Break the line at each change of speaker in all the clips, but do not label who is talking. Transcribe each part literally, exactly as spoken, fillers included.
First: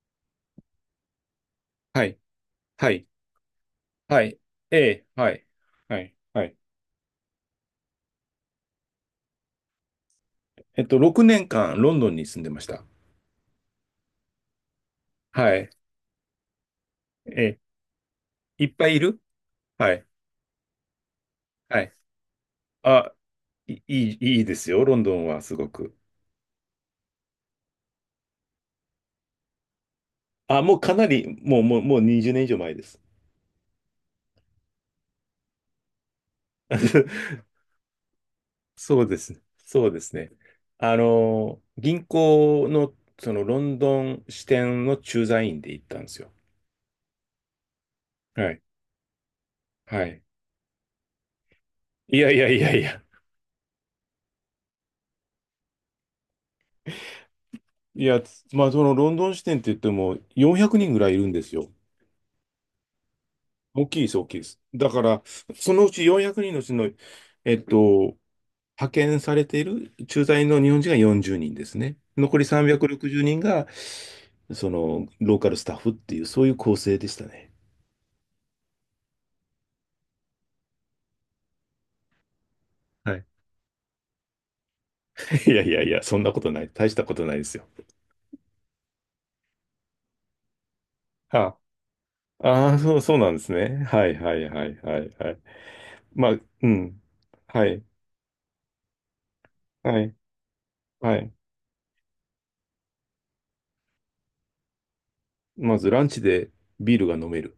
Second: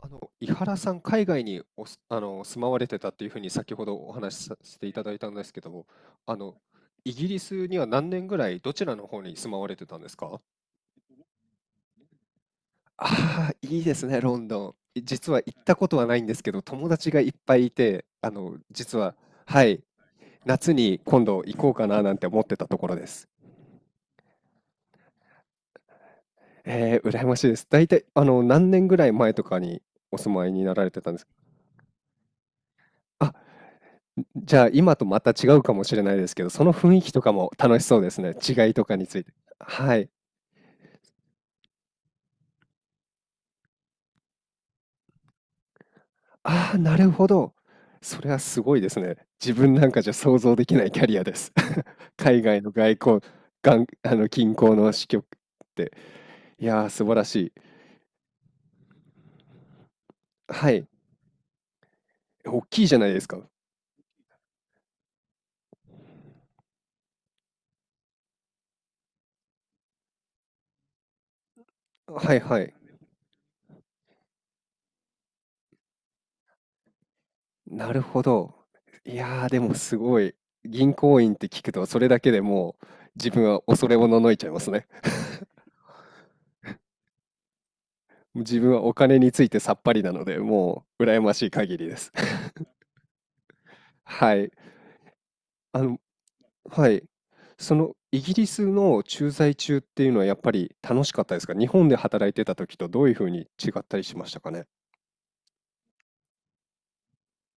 あの、井原さん、海外におす、
はい、
あの、住まわれ
は
て
い、
たっていうふうに先ほどお
は
話
い、
しさ
え
せていた
え、
だいた
は
んで
い、
すけども、
はい、
あ
は
の、
い。
イギリスには何年ぐらいどちらの方に住まわれてたんですか？
えっと、ろくねんかんロンドンに住んでました。
ああー、いいですね、ロンドン。実は行
は
っ
い、
たことはないんですけど、友達がいっ
え
ぱ
え、
いいて、あの、
いっぱい
実
い
は、
る
はい、
はい、
夏に今度行こう
は
か
い。
ななんて思ってたところで
あ、
す。
いいい、いいですよ、ロンドンはすごく。
えー、羨ましいです。大体、あの、何年ぐらい前とかにお住まい
あ、
にな
もう
られ
か
て
な
たんです
り、もう、もう、もうにじゅうねん以上前です。
か？じゃあ今とまた違うかもしれないですけど、その雰囲気とか も楽しそうですね。違いとか
そ
に
う
つ
で
いて。
すね。そう
は
で
い。
すね。あの、銀行の、そのロンドン支店の駐在員で行ったんですよ。
ああ、なるほど。それは
は
す
い。
ごいですね。自分なんか
は
じゃ
い。
想像できないキャリアです。
いやい
海
やい
外の
やい
外
や、
交、がんあの近郊の支局って。いやー、素晴らしい。
いや、つまあ、そのロンドン支店って言っても400
はい。
人ぐらいいるんですよ。
大きいじゃないですか。
大きいです、大きいです。だから、そのうちよんひゃくにんのうちの、えっと、派遣されている駐在の日本人がよんじゅうにんですね。
は
残
い
り
はい。
さんびゃくろくじゅうにんが、その、ローカルスタッフっていう、そういう構成でしたね。
なるほど。いやー、でもすごい。銀行員って聞くと、それだけでもう
はい。
自分は恐れおののいちゃいますね。
いやいやいや、そんなことない。大したことないですよ。
自分はお金についてさっぱりなので、もう羨ましい
は
限りです。
あ、ああ、そう、そうなんですね。はい
は
はい
い。
はいはいはい。
あの、
まあ、う
は
ん。
い。
は
そ
い、
のイギリスの駐在中っ
は
ていう
い、
のはやっぱり楽し
は
かっ
い。
たですか？日本で働いてた時とどういうふうに違ったりしましたかね？
まずランチでビールが飲める。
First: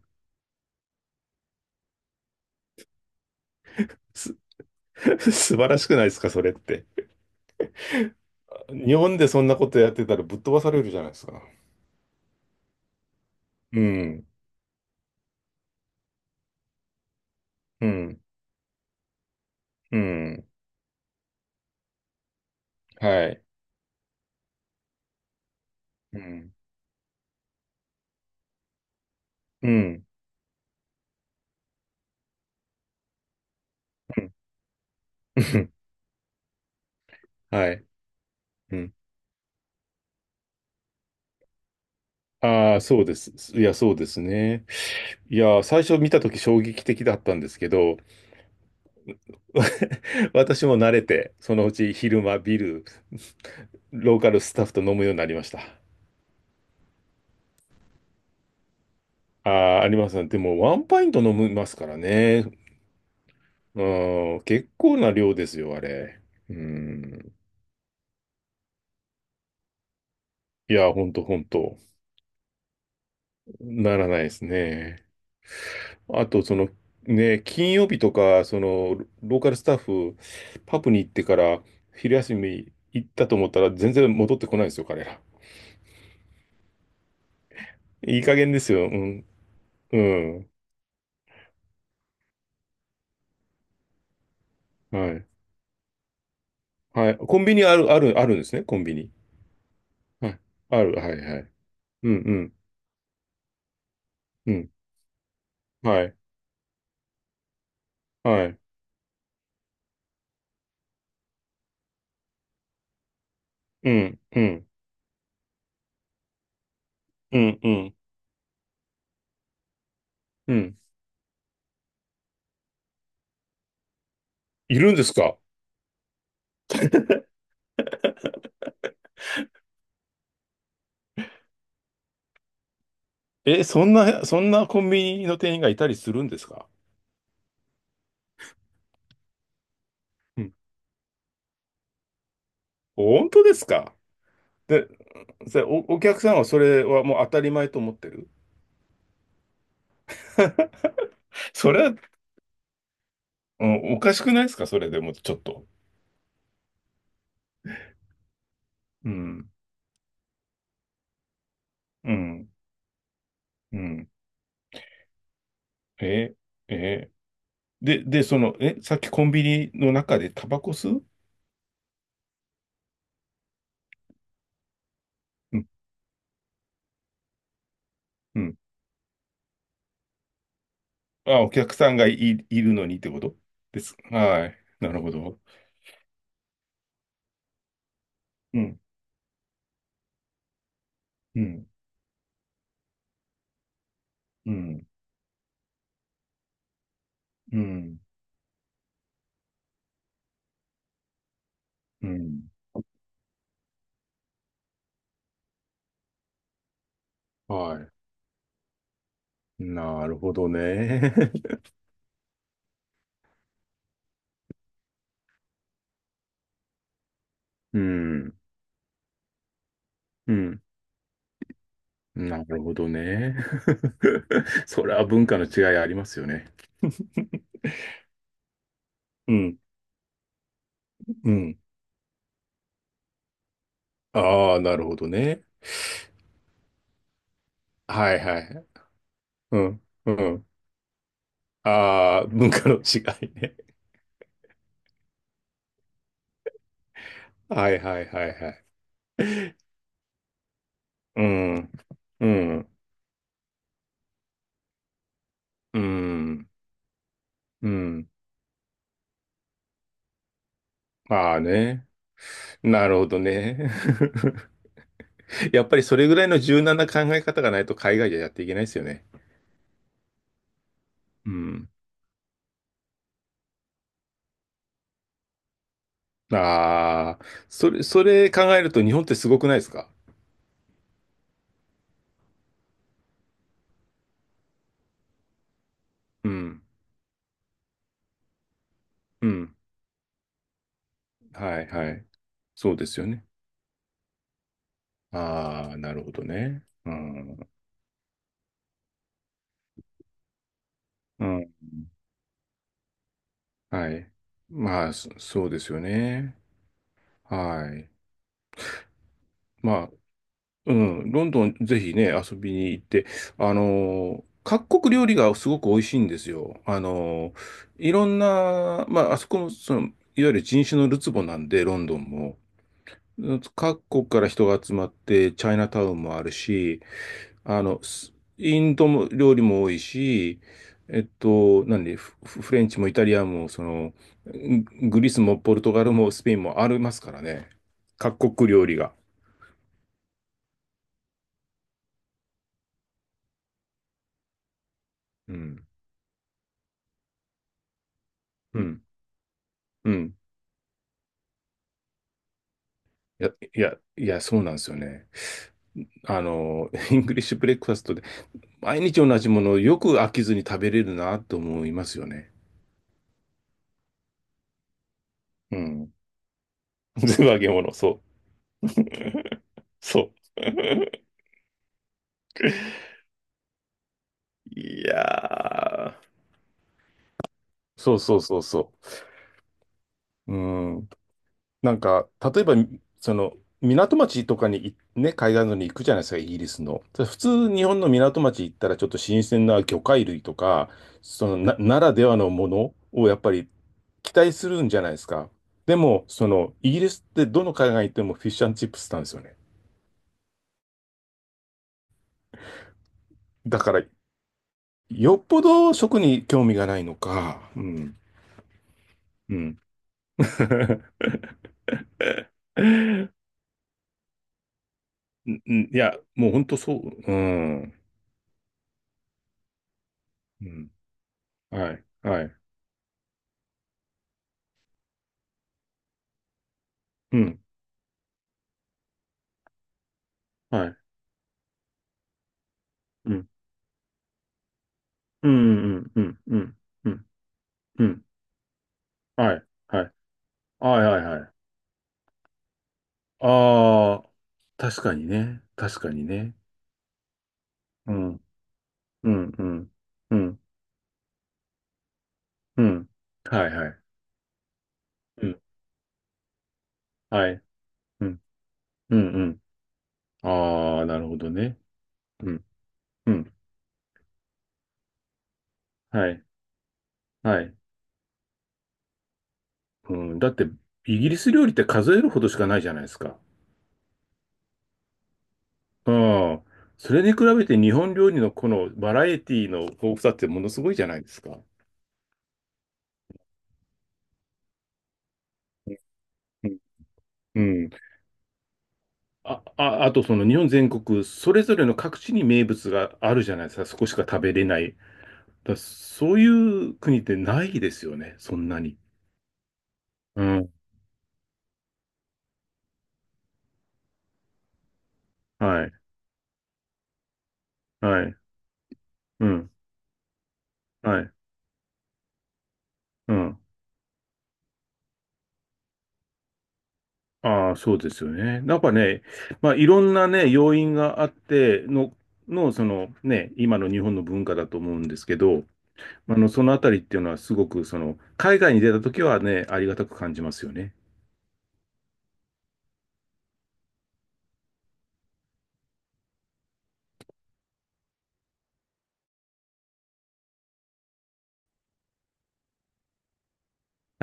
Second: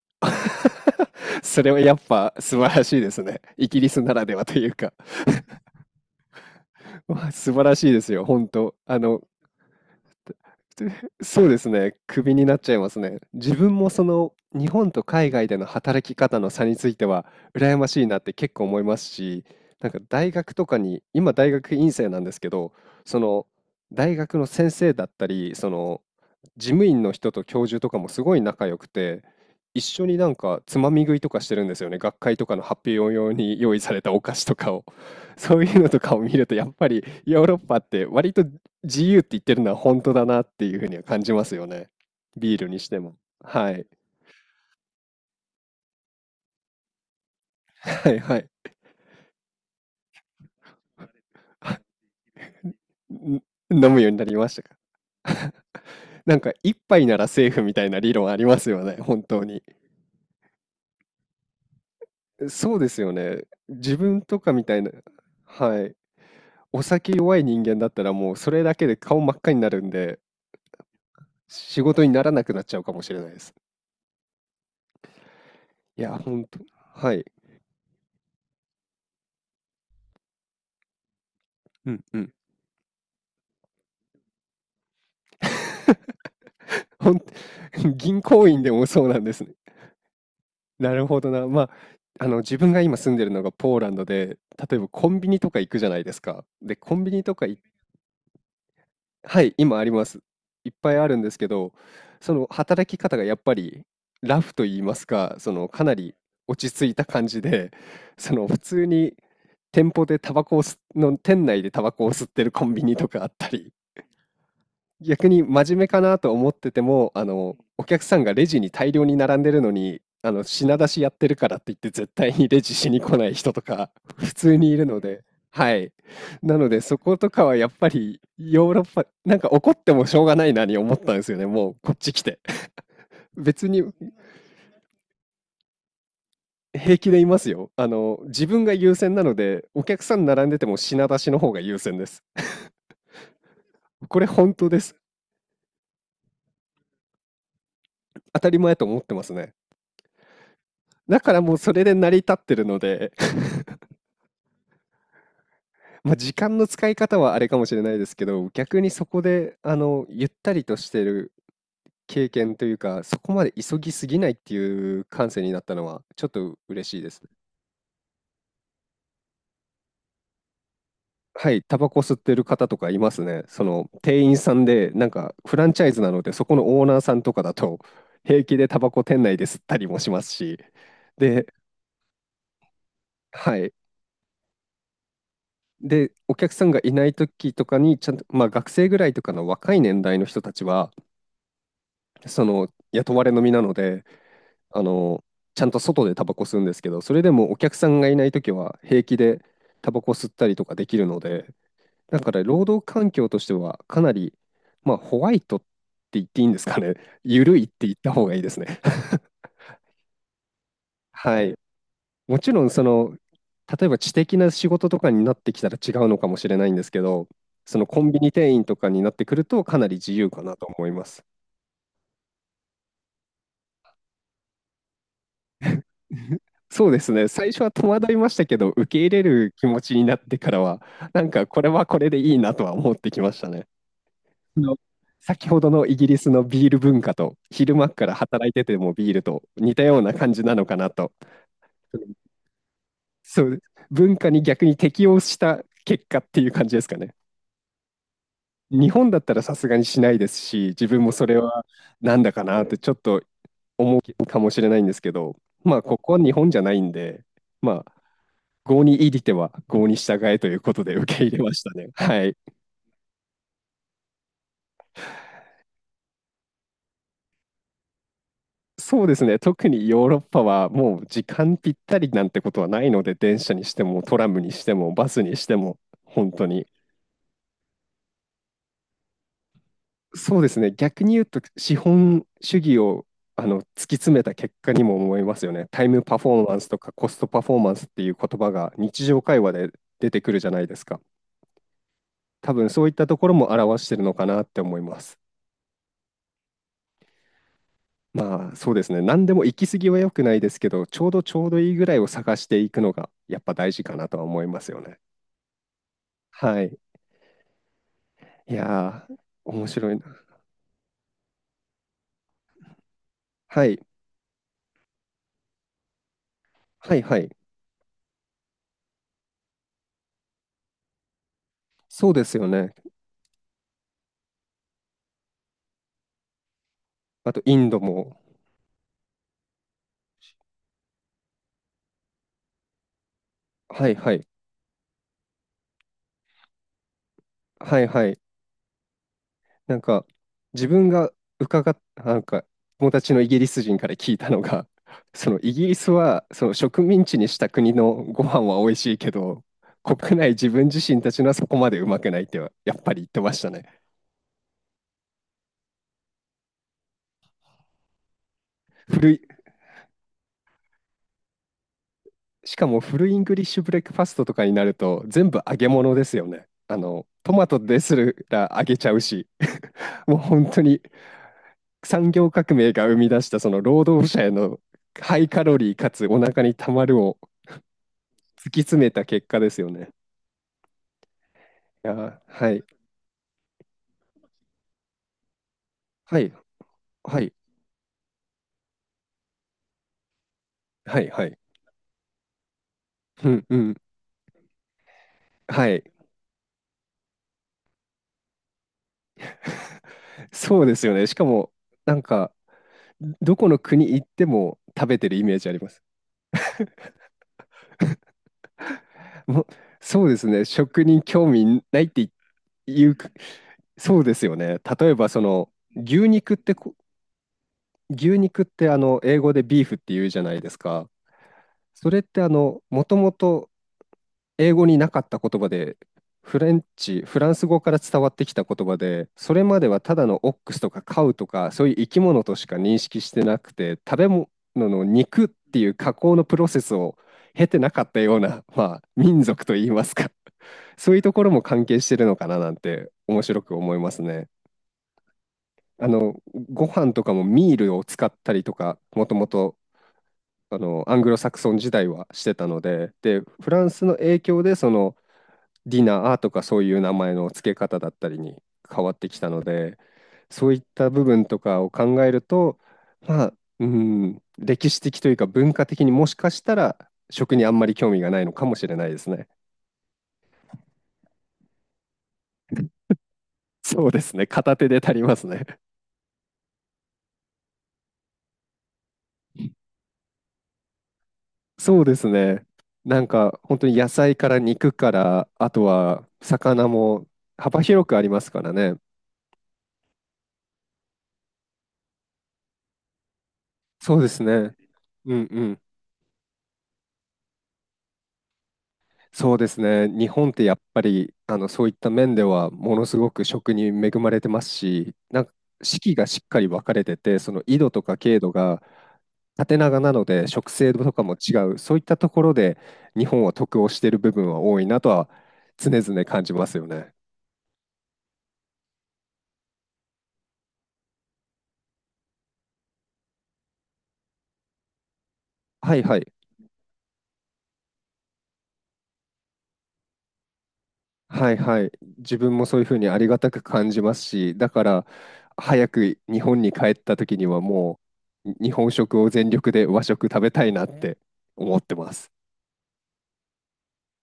それはやっぱ素晴らしいですね。イギリスならで
す、
はというか。
素晴らしくないですか、それって。
まあ素晴らしいですよ、本当。
日
あ
本
の、
でそんなことやってたらぶっ飛ばさ れる
で
じゃないですか。
そうですね。クビになっちゃいますね。自分
う
もそ
ん、
の日本と海外での働き方の差については羨
う
ましいなっ
ん、
て結構思いますし、なん
う
か大
ん、
学とかに、今大学院生なんですけど、そ
はい。
の大学の先生だったり、その
うん、
事務員の人と教授とかもすごい仲良くて、
う
一緒
ん、
になんかつまみ食いとかしてるんですよね。学会とかの発表用に用意されたお
うん、
菓子とかを。そういうの とかを見ると、やっぱりヨーロッ
は
パっ
い。
て割と
うん。
自由って言ってるのは本当だなっていうふうには感じますよね。ビール
あ
に
あ、
して
そう
も。
です。い
は
や、
い。
そうですね。いや、最初見たとき衝撃的だったんですけど、
はいはい。
私も慣れて、そのうち 昼間ビール、
ん飲むように
ロー
な
カ
り
ル
まし
ス
た
タッフ
か？
と飲むようになりました。
なんか一杯ならセーフみたいな理論ありますよね、本当
あ
に。
あ、ありますね。でも、ワンパイント飲みますからね。
そうですよね。自分
う
と
ん、
かみ
結
たいな、
構な量ですよ、あ
はい。
れ。う
お酒
ん。
弱い人間だったらもうそれだけで顔真っ赤になるんで、
いや、ほんとほんと。
仕事にならなくなっちゃうかもしれないです。
ならないですね。
いや、
あと、
本
そ
当。
の、
はい。
ね、金曜日とか、その、ロローカルスタッフ、パプに行ってから、
うん
昼
うん。
休み行ったと思ったら、全然戻ってこないですよ、彼ら。
ほん、
い
銀
い加
行
減で
員で
す
も
よ。う
そうなん
ん。
ですね。
うん。
なるほどな。まあ、あの、自分が今住んでるのがポーランドで、例えば
は
コン
い。
ビニとか行くじゃないですか。で、コン
は
ビ
い。
ニと
コ
か
ンビ
い、
ニある、ある、あるんですね、コンビニ。
はい、今あります。
はい。
いっ
あ
ぱ
る、
い
は
ある
い、
んです
は
け
い。
ど、
うん、う
その
ん、
働き方がやっぱりラ
う
フと
ん。
言いますか、そのかな
は
り
い、
落ち着いた感じで、そ
は
の普
い。
通に店舗でタバコを吸っの店内でタバコを吸ってるコンビニとかあったり、
うん、うん、
逆に真面目かなと思ってても、あ
う
の、
ん、う
お
ん。
客さんがレジに大量に並んでるのに、あの、
う
品
ん。
出しやってるからって言って絶対にレジしに来ない人とか、 普通に
い
いる
るん
の
です
で、
か？
はい。なので、そことかはやっぱりヨーロッパ、なんか怒ってもしょうがないなに思ったんですよね、もうこっち来て。
え、
別に
そんな、そんなコンビニの店員がいたりするんですか？
平気でいますよ。あの、自分が優先なので、お客さん
う
並ん
ん。
でても品出しの方が優先です。
本当ですか？
これ本当で
で、
す。
それお、お客さんはそれはもう当たり前と思ってる？
当たり前と思ってますね。だから もうそ
それ
れで
は、
成り立ってるので、
うん、おかしくないですかそれでもちょっと。
まあ、時間の使い方はあれかもしれないですけど、逆にそ
う
こ
ん、
で、あの、ゆったりとしてる
う
経
ん、
験というか、そこまで
う
急ぎす
ん。
ぎないっていう感性になったのは、ちょっ
え、
と嬉しい
え、
です。
で、で、その、え、さっきコンビニの中でタバコ吸う？
はい、タバコ吸ってる方とかいますね。その、店員さんで、なんか、フ
う
ラ
ん、
ンチャイズなので、そこのオーナーさんとかだと、
う
平気
ん。
でタバコ店内で吸ったりもしますし、
あ、
で、
お客さんがい、いるのにってこと
はい。
です。はい。なるほど。
で、お客さんがいない時とかに、ちゃんと、まあ、
う
学
ん、
生ぐらいとかの若い年代の人たちは、
うん、
その、雇われの身なので、
う
あ
ん、
の、ちゃんと外でタバコ吸うんですけど、それでもお
う
客さ
ん、
んがいないときは平気でタバコ吸ったりとかできるので、
う
だから
ん。
労働環境としてはかなり、まあ、ホワイトって言っていいんですかね。緩いっ
は
て言
い。
った方がいいですね。
なるほどね。
はい。もちろん、その、例えば知的な仕事とかになってきたら違うのかもしれないんですけど、そ
う
のコンビニ
ん。
店員とかになってくるとかなり自由
う
かな
ん。
と思います。
なるほどね。それは文化の違いありますよ ね。
そうですね。最初は戸惑いましたけど、受け入れ
う
る
ん。
気持ちになってからは、なん
う
か
ん。
これはこれでいいなとは思ってきましたね。
あ
あ
あ、な
の
るほどね。
先ほどのイギリスのビール文化と、昼間か
は
ら
いは
働いて
い。
てもビールと
う
似
ん。
たよう
う
な感じ
ん。
なのかなと。
ああ、文化の違い
そ
ね。
う、文化に逆に適応した結果っていう感じですかね。
はいはいはいはい。
日本だったらさすがにしないですし、自分も
う
それは
ん。
なん
う
だかなっ
ん。
てちょっと思うかもしれないんですけど、ま
う
あここは日本
ん。
じゃないんで、
う
まあ
ん。
郷に入りては郷に従えということで受け
あ
入
あ
れました
ね。
ね。はい。
なるほどね。やっぱりそれぐらいの柔軟な考え方がないと海外じゃやっていけないですよ
そ
ね。
うですね。特にヨーロッパはもう時
う
間
ん。
ぴったりなんてことはないので、電車にしてもトラムにしてもバスにしても本当に。
ああ、それ、それ考えると日本ってすごくないですか？
そうですね。逆に言うと資本主義をあの突き詰めた結果にも思いますよね。タイムパフ
う
ォーマン
ん。
スとかコストパフォーマンスっていう言葉が日常
う
会話
ん。
で出てくるじゃないですか。
はい、はい。
多分
そう
そ
で
ういっ
すよ
たと
ね。
ころも表してるのかなって思います。
ああ、なるほどね。うん。
まあそうですね。何でも行き過ぎは良くないですけど、ちょうど
う
ちょう
ん。
どいいぐらいを探していくのがやっぱ大事
は
かな
い。
とは思いますよ
まあ、
ね。
そそうですよね。
はい。
はい。
いやー、面
ま
白
あ、
いな。
うん。ロンドン、ぜひね、遊びに行って、あの
はい。
ー各国料理がすごく美味しいんですよ。あ
はいは
のー
い。
いろんな、まあ、あそこの、その、いわゆる人種のるつぼなんで、ロンドン
そうです
も。
よね。
各国から人が集まって、チャイナタウンもあるし、
あとイ
あ
ン
の、
ド
ス
も。
インドも料理も多いし、えっと、何、フフレンチもイタリアンも、そ
は
の、
いはい。
ググリスもポルトガルもスペインもありますからね。
はいはい。
各国料理が。
なんか自分が伺っ、なんか友達のイギリス人から聞いたのが、そ
う
のイ
ん。
ギリスはその植民地にした国のご飯は
う
美味
ん。
しいけど、
うん。
国内自分自身たちのはそこまでうまくないってはやっぱり言って
いや、
ました
い
ね。
や、いや、そうなんですよね。あの、イングリッシュブレックファストで、毎日
古
同
い、
じものをよく飽きずに食べれるなと思いますよね。
しかもフルイングリッシュブレックファストとかになると全部揚
う
げ
ん。
物ですよね。あ の、
全部
ト
揚
マ
げ
ト
物、
です
そ
ら揚
う。
げちゃうし、
そ
もう
う。
本当に産業革命 が生み出したその労働者への
い
ハイカロリーか
や
つ
ー
お腹にたまるを
そうそうそう
突き
そ
詰めた結果ですよね。
う。うん。なん
いや
か、
ー、
例え
は
ば、
い、
その、港町とかにい、ね、海岸沿いに行くじゃないですか、
は
イ
い、
ギリスの。ただ普
はい、
通、日本の港町行ったら、ちょっと新鮮な魚介類とか、
はい、は
そ
い。
のな、ならではのものをやっ
う
ぱ
ん、
り
うん、
期待するんじゃないですか。
は
で
い。
も、その、イギリスってどの海岸行ってもフィッシュチップスなんですよね。
そうですよね。しかも、なんか、どこの
だから、
国行っても食べてる
よ
イ
っ
メー
ぽ
ジありま
ど
す。
食に興味がないのか。うん。う
もう
ん。
そうですね。食に興味ないって言っいうく、そうですよね。例えば、そ
うん、
の、
うんいや、
牛
もう
肉っ
本
て
当そ
こ、
う。うん。
牛肉ってあの、英語でビーフって言うじゃない
う
です
ん。
か。
はい。
それって
は
あ
い。
の、もともと英語になかった言葉で、フレンチ、
う
フラン
ん。
ス語から伝わってきた言葉で、それまではただのオックス
は
と
い。
かカウとか、そういう生き物としか認識し
う
て
ん。
なくて、食べ物の肉
う
っていう
ん。うん。
加
う
工
ん。
のプ
う
ロ
ん。
セスを経てなか
う
った
ん。
ような、まあ、民
はい。
族といい
は
ま
い。
すか。
はい。
そう
は
いう
い。
とこ
は
ろ
い。
も関係してるのかななんて面白く思います
ああ、
ね。
確かにね。確
あ
かに
の、
ね。
ご飯とかもミールを
う
使っ
ん。
たりとか、も
う
とも
ん。う
と、
ん。うん。
あの、アングロサクソン時代はしてたの
うん。
で、で、
は
フ
い。
ラ
は
ン
い。
スの影響で、その、
うん。
ディナーとかそういう名前の
はい。
付け方だっ
う
たり
ん。
に変わっ
う
て
ん。
きたので、
う
そういっ
ん。ああ、
た
な
部
るほ
分
ど
と
ね。
かを考える
うん。
と、
う
まあ、
ん。
うん、歴史的というか文化的にも
は
し
い。
かしたら食
は
にあ
い。
んまり興味がないのかもしれないですね。
うん。だって、イギリス料理って数えるほどしかないじゃないですか。
そうですね。片手で足りますね。
ああ、それに比べて日本料理のこのバラエティの豊富さってものすごいじゃないですか。
そうですね。なんか本当に野菜から肉から、あとは
うん
魚も
う
幅
ん。
広くありますからね。
あ、あ、あとその日本全国、それぞれの各地に名物があるじゃないですか。そこし
そう
か
で
食
す
べれ
ね。
ない。
うんう
だ
ん。
そういう国ってないですよね。そんなに。
そうですね。日
う
本って
ん。
やっぱりあのそういった面ではものすごく食に恵まれてますし、なんか
はい。
四季がしっかり分かれてて、その緯度とか
はい。
経度が
うん。
縦長なので食性と
は
か
い。
も違う、そういったところで日
う
本は
ん。
得をしている部分は多いなとは常々感じますよね。
ああ、そうですよね。なんかね、まあ、いろんなね、要因があっての、の、そのね、今の日本の文化だと思うんですけど、
はいはい。
まあの、そのあたりっていうのはすごく、その、海外に出た時はね、ありがたく感じますよね。
はいはい。自分もそういうふうにありがたく感じますし、だから早く日本に帰った時にはもう日本食を全力で和食食べたいなって思ってます。